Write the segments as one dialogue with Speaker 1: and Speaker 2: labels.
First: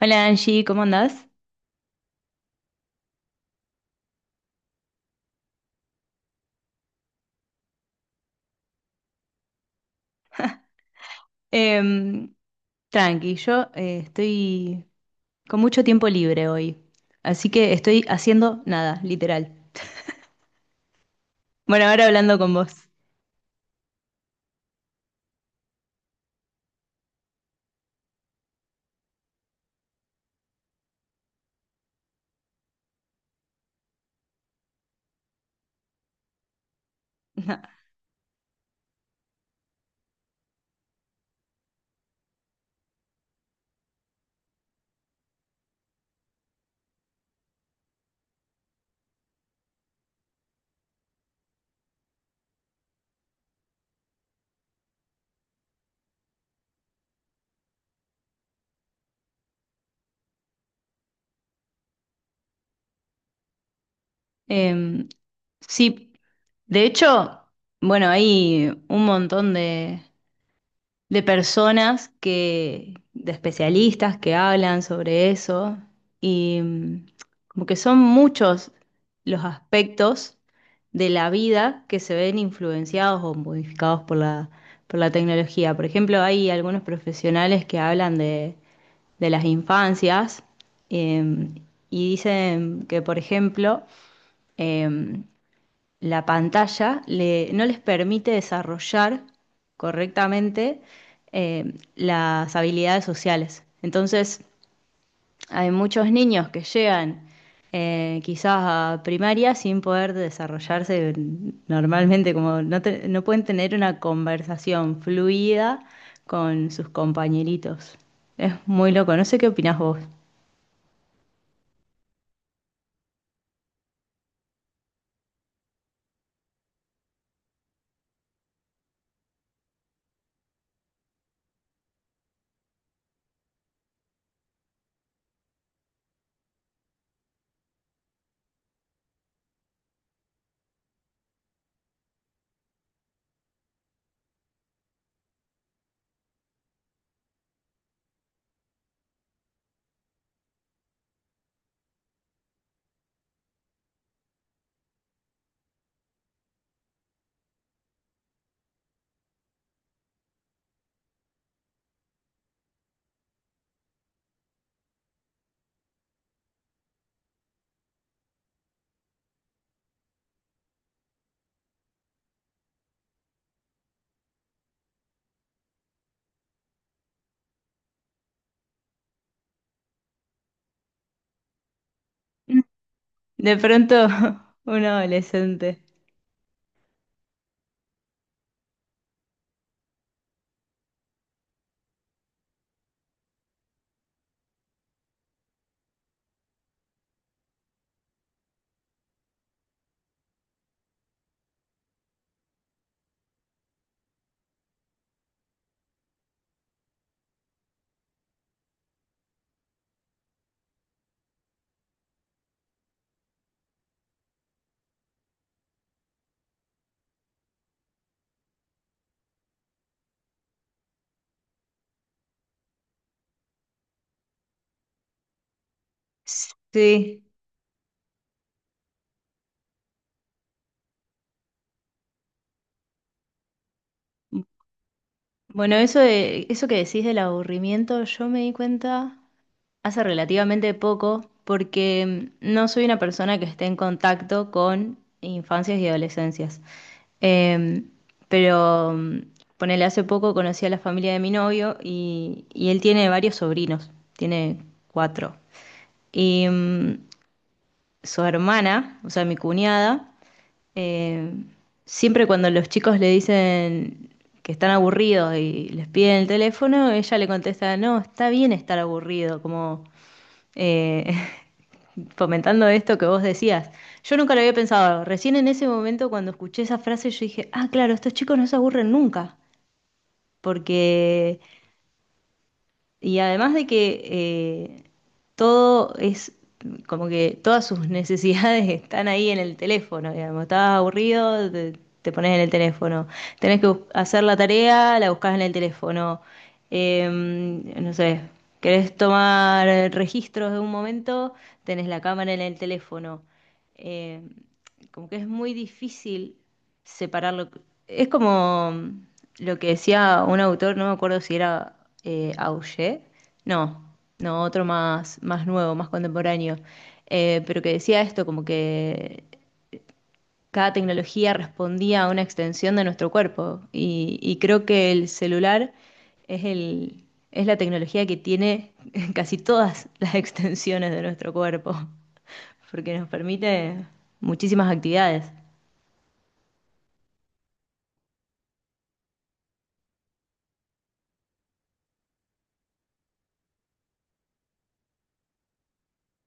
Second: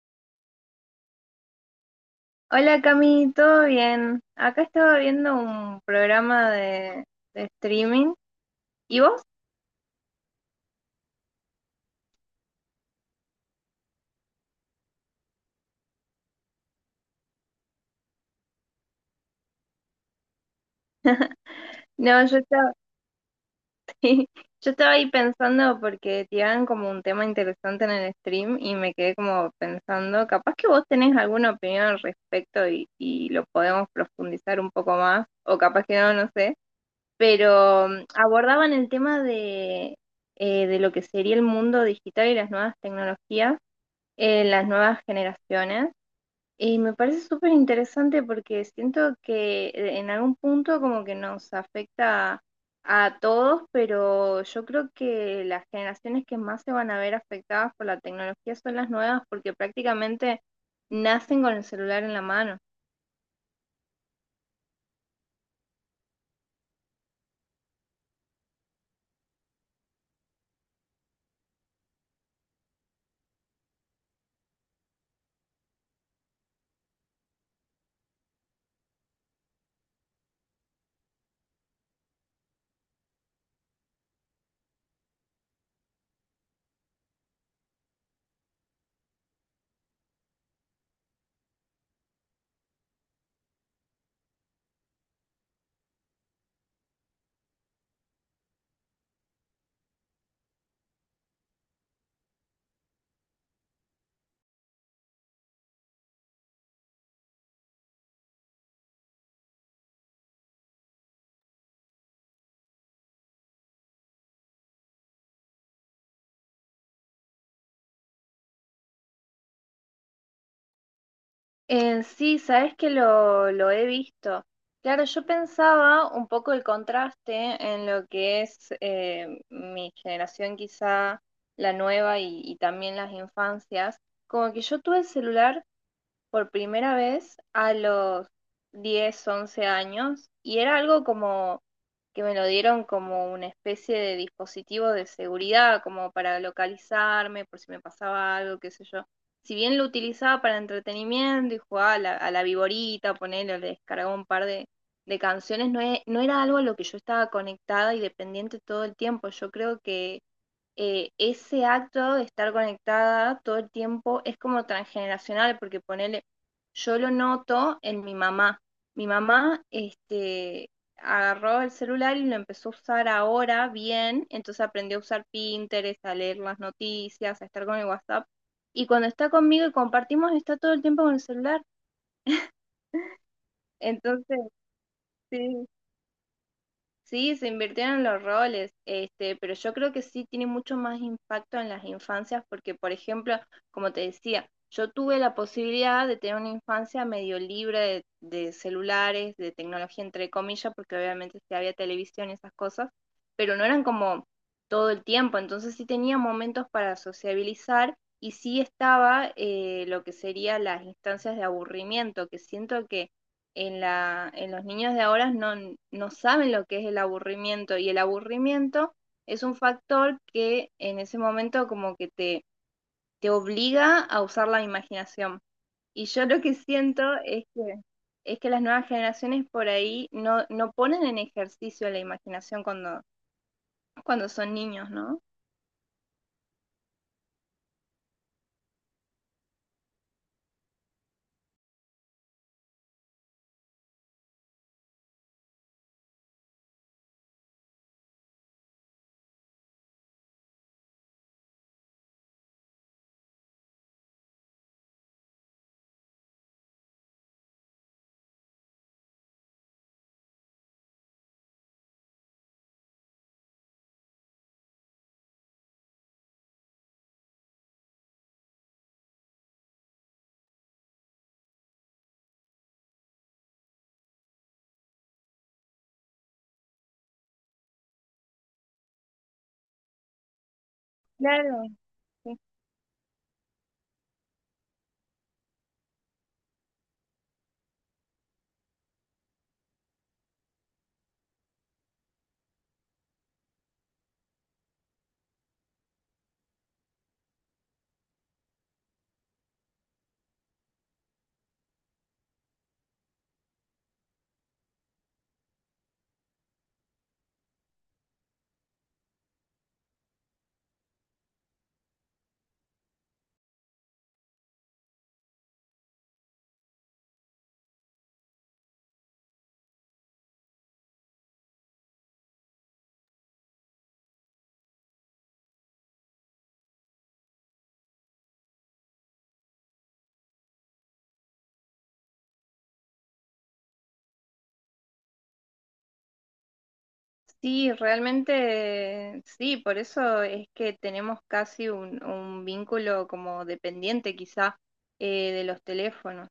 Speaker 1: Hola Angie, ¿cómo andás?
Speaker 2: Hola Cami, ¿todo bien? Acá estaba viendo un programa de streaming. ¿Y vos?
Speaker 1: Em, Tranqui, yo estoy con mucho tiempo libre hoy, así que estoy haciendo nada, literal. Bueno, ahora
Speaker 2: No,
Speaker 1: hablando
Speaker 2: yo
Speaker 1: con vos.
Speaker 2: estaba, sí, yo estaba ahí pensando porque tiraban como un tema interesante en el stream y me quedé como pensando, capaz que vos tenés alguna opinión al respecto y lo podemos profundizar un poco más, o capaz que no, no sé. Pero abordaban el tema de lo que sería el mundo digital y las nuevas tecnologías en las nuevas generaciones. Y me parece súper interesante porque siento que en algún punto como que nos afecta a todos, pero yo creo que las generaciones que más se van a ver afectadas por la tecnología son las nuevas porque prácticamente nacen con el celular en la mano.
Speaker 1: Em, sí, de hecho, bueno, hay un montón de personas de especialistas que hablan sobre eso y como que son muchos los aspectos de la vida que se ven influenciados o modificados por por la tecnología. Por ejemplo, hay algunos profesionales que hablan de las infancias eh, y dicen que, por ejemplo, eh, la no les permite desarrollar correctamente, las habilidades sociales. Entonces, hay muchos niños que llegan, quizás a primaria sin poder desarrollarse normalmente, como no, no pueden tener una conversación fluida con sus compañeritos. Es muy loco, no sé qué opinás vos.
Speaker 2: Sí, sabes que lo he visto. Claro, yo pensaba un poco el contraste en lo que es mi generación, quizá la nueva y también las infancias. Como que yo tuve el celular por primera vez a los 10 11 años y era algo como que me lo dieron como una especie de dispositivo de seguridad, como para localizarme por si me pasaba algo, qué sé yo. Si bien lo utilizaba para entretenimiento y jugaba a la viborita, ponerle, le descargaba un par de canciones, no era algo a lo que yo estaba conectada y dependiente todo el tiempo. Yo creo que ese acto de estar conectada todo el tiempo es como transgeneracional, porque ponele, yo lo noto en mi mamá. Mi mamá agarró el celular y lo empezó a usar ahora bien, entonces aprendió a usar Pinterest, a leer las noticias, a estar con el WhatsApp. Y cuando está conmigo y compartimos, está todo el tiempo con el celular.
Speaker 1: De pronto,
Speaker 2: Entonces,
Speaker 1: un
Speaker 2: sí,
Speaker 1: adolescente.
Speaker 2: sí, se invirtieron los roles, pero yo creo que sí tiene mucho más impacto en las infancias porque, por ejemplo, como te decía, yo tuve la posibilidad de tener una infancia medio libre de celulares, de tecnología, entre comillas, porque obviamente sí había televisión y esas cosas, pero no eran como todo el tiempo, entonces sí tenía momentos para sociabilizar y sí estaba lo que serían las instancias de aburrimiento, que siento en los niños de ahora no saben lo que es el aburrimiento y el aburrimiento es un factor que en ese momento como que te obliga a usar la imaginación. Y yo lo que siento
Speaker 1: Sí.
Speaker 2: es que las nuevas generaciones por ahí no ponen en ejercicio la imaginación cuando son niños, ¿no?
Speaker 1: Bueno, eso eso que decís del aburrimiento, yo me di cuenta hace relativamente poco, porque no soy una persona que esté en contacto con infancias y adolescencias. Eh, pero ponele, hace poco conocí a la familia de mi novio y él tiene varios sobrinos, tiene cuatro. Y su hermana, o sea, mi cuñada, eh, siempre cuando los chicos le dicen que están aburridos y les piden el teléfono, ella le contesta, no, está bien estar aburrido, como eh, fomentando esto que vos decías. Yo nunca lo había pensado, recién en ese momento cuando escuché esa frase yo dije, ah, claro, estos chicos no se aburren nunca, porque
Speaker 2: Claro, sí.
Speaker 1: y además de que todo es como que todas sus necesidades están ahí en el teléfono, digamos, estás aburrido, te pones en el teléfono, tenés que hacer la tarea, la buscas en el teléfono. No sé, querés tomar registros de un momento, tenés la cámara en el teléfono. Eh, Como que es muy difícil separarlo. Es como lo que decía un autor, no me acuerdo si era Auger, no, no, otro más, más nuevo, más contemporáneo, pero que decía esto, como que cada tecnología respondía a una extensión de nuestro cuerpo y creo que el celular es es la tecnología que tiene casi todas las extensiones de nuestro cuerpo, porque nos permite muchísimas actividades.
Speaker 2: Sí, realmente sí, por eso es que tenemos casi un vínculo como dependiente quizá de los teléfonos.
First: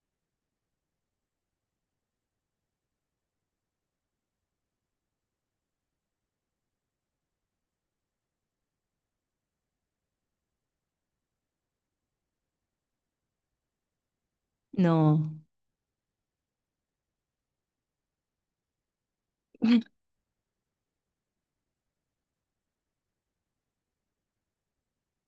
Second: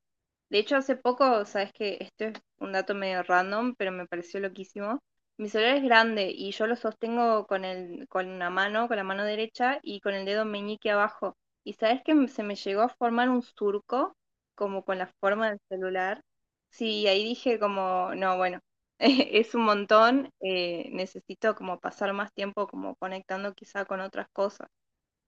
Speaker 2: De hecho, hace poco, sabes que esto es un dato medio random, pero me pareció loquísimo. Mi celular es grande y yo lo sostengo con una mano, con la mano derecha y con el dedo meñique abajo. Y sabes que se me llegó a formar un surco, como con la
Speaker 1: No.
Speaker 2: forma del celular. Sí, ahí dije como, no, bueno. Es un montón, necesito como pasar más tiempo como conectando quizá con otras cosas.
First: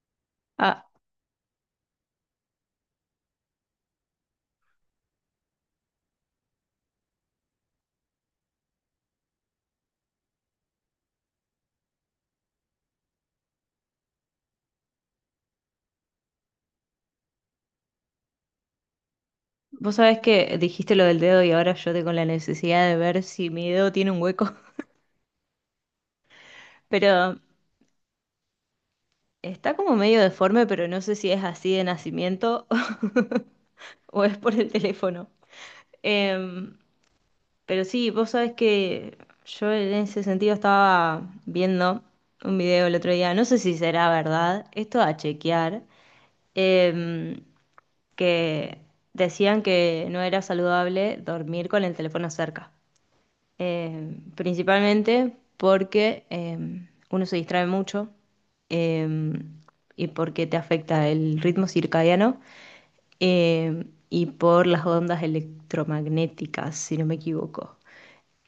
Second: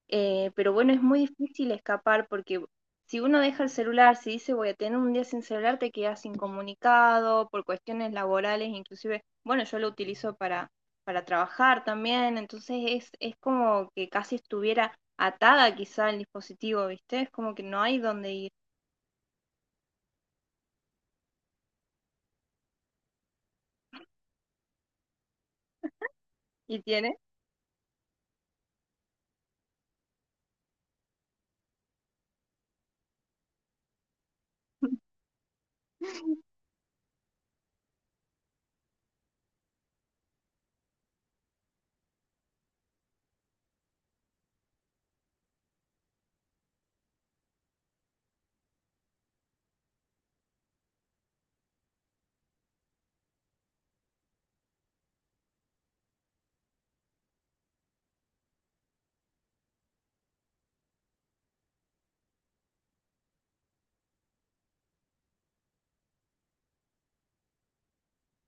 Speaker 2: Pero
Speaker 1: Ah,
Speaker 2: bueno, es muy difícil escapar porque si uno deja el celular, si dice voy a tener un día sin celular, te quedas incomunicado por cuestiones laborales, inclusive, bueno, yo lo utilizo para trabajar también, entonces es como que casi estuviera atada quizá al dispositivo, ¿viste? Es como que no hay dónde ir.
Speaker 1: vos sabés que dijiste lo del dedo y ahora yo tengo la necesidad de ver si mi dedo tiene un hueco,
Speaker 2: ¿Y tiene?
Speaker 1: pero está como medio deforme, pero no sé si es así de nacimiento o es por el teléfono. Em, pero sí, vos sabés que yo en ese sentido estaba viendo un video el otro día, no sé si será verdad, esto a chequear, em, que decían que no era saludable dormir con el teléfono cerca. Principalmente porque uno se distrae mucho, eh, y porque te afecta el ritmo circadiano, y por las ondas electromagnéticas, si no me equivoco.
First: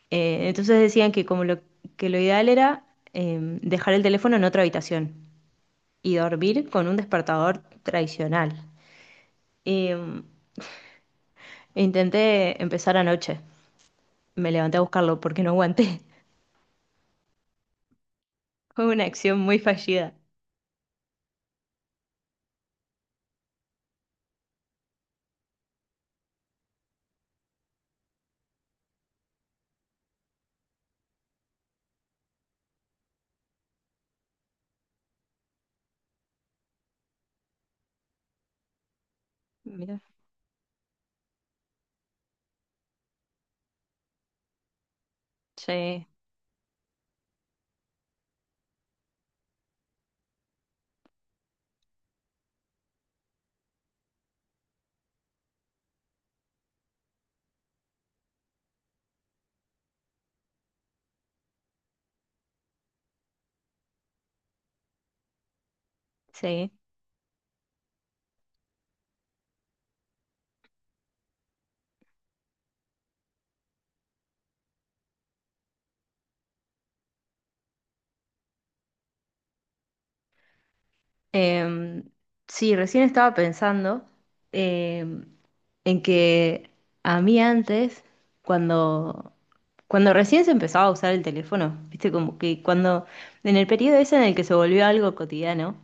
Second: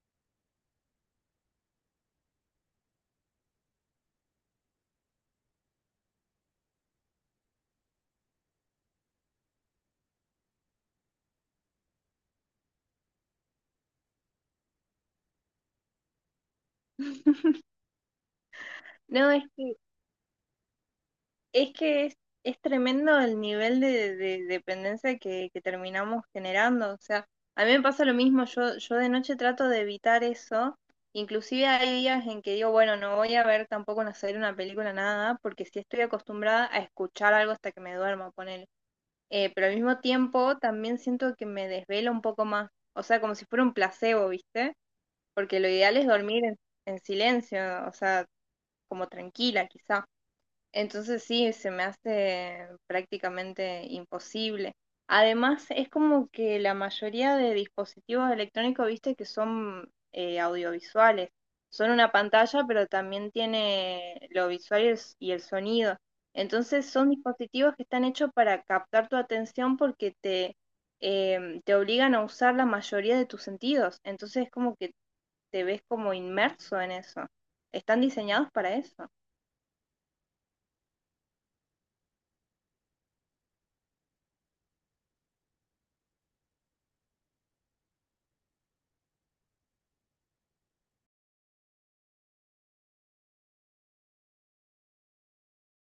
Speaker 1: Entonces decían que como que lo ideal era, dejar el teléfono en otra habitación y dormir con un despertador tradicional. Eh, intenté empezar anoche, me levanté a buscarlo porque no aguanté. Fue una
Speaker 2: No,
Speaker 1: acción
Speaker 2: es
Speaker 1: muy
Speaker 2: que
Speaker 1: fallida.
Speaker 2: Es que es, es tremendo el nivel de dependencia que terminamos generando. O sea, a mí me pasa lo mismo, yo de noche trato de evitar eso. Inclusive hay días en que digo, bueno, no voy a ver tampoco una serie, una película, nada, porque si estoy acostumbrada a escuchar algo hasta que me duerma, ponele. Pero al
Speaker 1: Mira,
Speaker 2: mismo tiempo también siento que me desvelo un poco más. O sea, como si fuera un placebo, ¿viste? Porque lo ideal es
Speaker 1: sí,
Speaker 2: dormir en silencio, o sea, como tranquila, quizá. Entonces sí, se me hace prácticamente imposible. Además, es como que la mayoría de dispositivos electrónicos, viste, que son audiovisuales. Son una pantalla, pero también tiene lo visual y el sonido.
Speaker 1: sí.
Speaker 2: Entonces son dispositivos que están hechos para captar tu atención porque te obligan a usar la mayoría de tus sentidos. Entonces es como que te ves como inmerso en eso. Están diseñados para eso.
Speaker 1: Em, sí, recién estaba pensando, em, en que a mí antes, cuando, cuando recién se empezaba a usar el teléfono, viste, como que cuando, en el periodo ese en el que se volvió algo cotidiano,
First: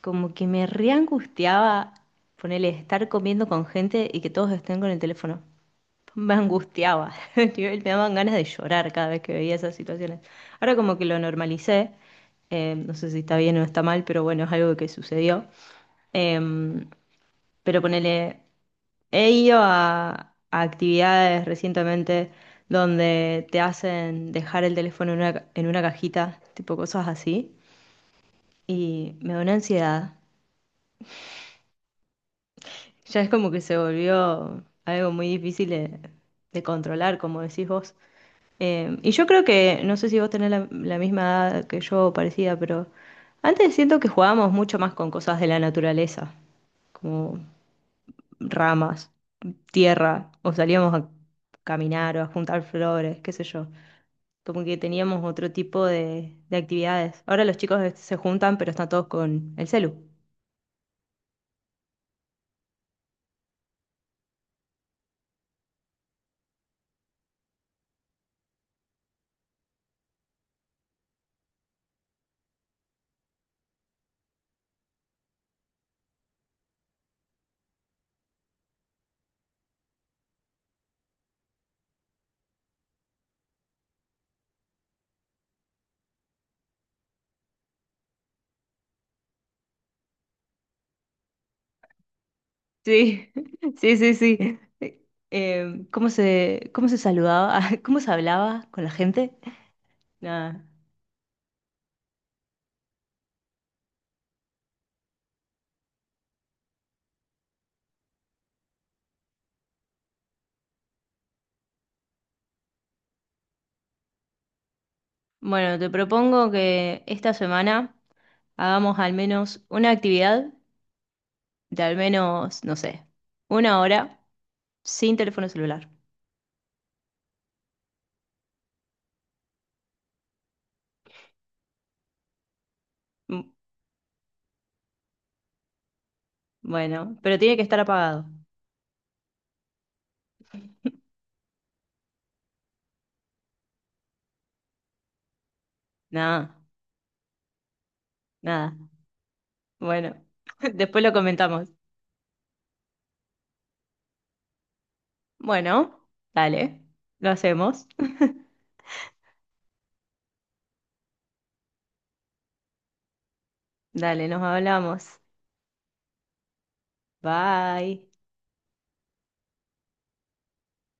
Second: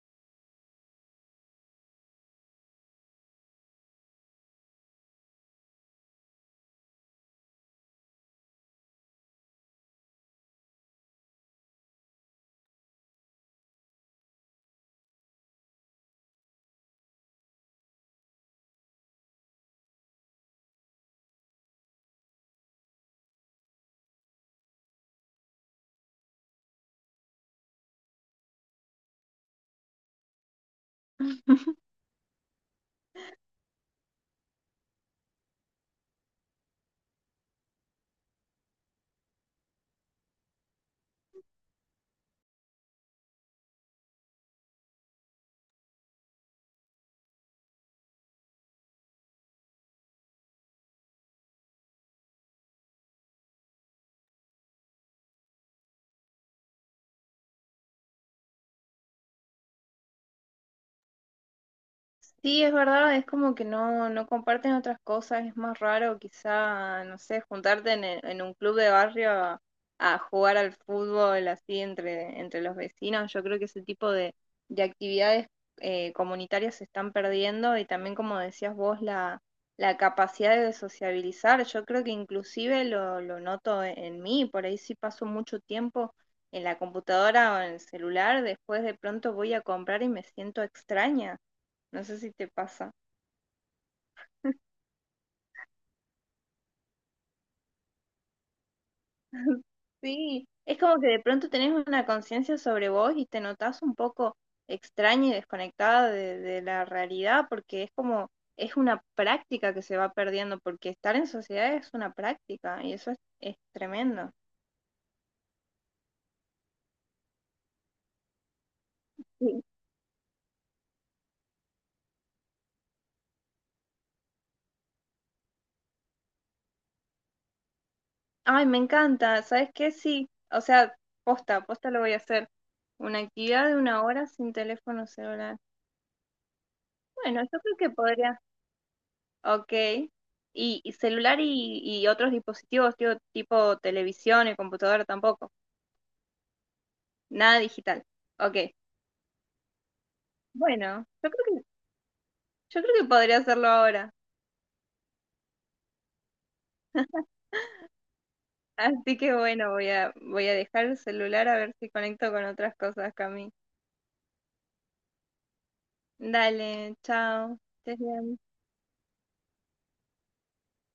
Speaker 1: como que me reangustiaba ponerle estar comiendo con gente y que todos estén con el teléfono. Me angustiaba, nivel, me daban ganas de llorar cada vez que veía esas situaciones. Ahora como que lo normalicé, no sé si está bien o está mal, pero bueno, es algo que sucedió. Eh, pero ponele, he ido a actividades recientemente donde te hacen dejar el teléfono en una, en una cajita, tipo cosas así, y me da una ansiedad. Ya es como que se volvió algo muy difícil de controlar, como decís vos. Y yo creo que, no sé si vos tenés la misma edad que yo, o parecida, pero antes siento que jugábamos mucho más con cosas de la naturaleza, como ramas, tierra, o salíamos a caminar o a juntar flores, qué sé yo. Como que teníamos otro tipo de actividades. Ahora los chicos se juntan, pero están todos con el celu.
Speaker 2: Sí, es verdad, es como que no comparten otras cosas, es más raro quizá, no sé, juntarte en un club de barrio a jugar al fútbol así entre los vecinos. Yo creo que ese tipo de actividades comunitarias se están perdiendo y también, como decías vos, la capacidad de sociabilizar. Yo creo que inclusive lo noto en mí, por ahí sí paso mucho tiempo en la computadora o en el celular, después de pronto voy a comprar y me siento extraña. No sé si te pasa.
Speaker 1: Sí, sí, sí, sí. ¿Cómo se saludaba? ¿Cómo se hablaba con la gente?
Speaker 2: Sí,
Speaker 1: Nada.
Speaker 2: es como que de pronto tenés una conciencia sobre vos y te notás un poco extraña y desconectada de la realidad porque es como, es una práctica que se va perdiendo porque estar en sociedad es una práctica y eso es tremendo.
Speaker 1: Bueno, te propongo que esta semana hagamos al menos
Speaker 2: Sí.
Speaker 1: una actividad de al menos, no sé, una hora sin teléfono celular.
Speaker 2: Ay, me encanta, ¿sabes qué? Sí, o sea, posta, posta lo voy a hacer. Una
Speaker 1: Mm,
Speaker 2: actividad de una hora sin teléfono celular.
Speaker 1: bueno, pero
Speaker 2: Bueno,
Speaker 1: tiene
Speaker 2: yo
Speaker 1: que
Speaker 2: creo
Speaker 1: estar
Speaker 2: que
Speaker 1: apagado.
Speaker 2: podría. Ok. Y celular y otros dispositivos, tío, tipo televisión y computadora tampoco.
Speaker 1: Nada,
Speaker 2: Nada digital. Ok.
Speaker 1: nada. Bueno, después
Speaker 2: Bueno,
Speaker 1: lo
Speaker 2: yo creo que,
Speaker 1: comentamos.
Speaker 2: yo creo que podría hacerlo ahora.
Speaker 1: Bueno, dale, lo hacemos.
Speaker 2: Así que bueno, voy a dejar el celular a ver si conecto con otras cosas, Cami.
Speaker 1: Dale, nos hablamos.
Speaker 2: Dale, chao. Estés
Speaker 1: Bye.
Speaker 2: bien.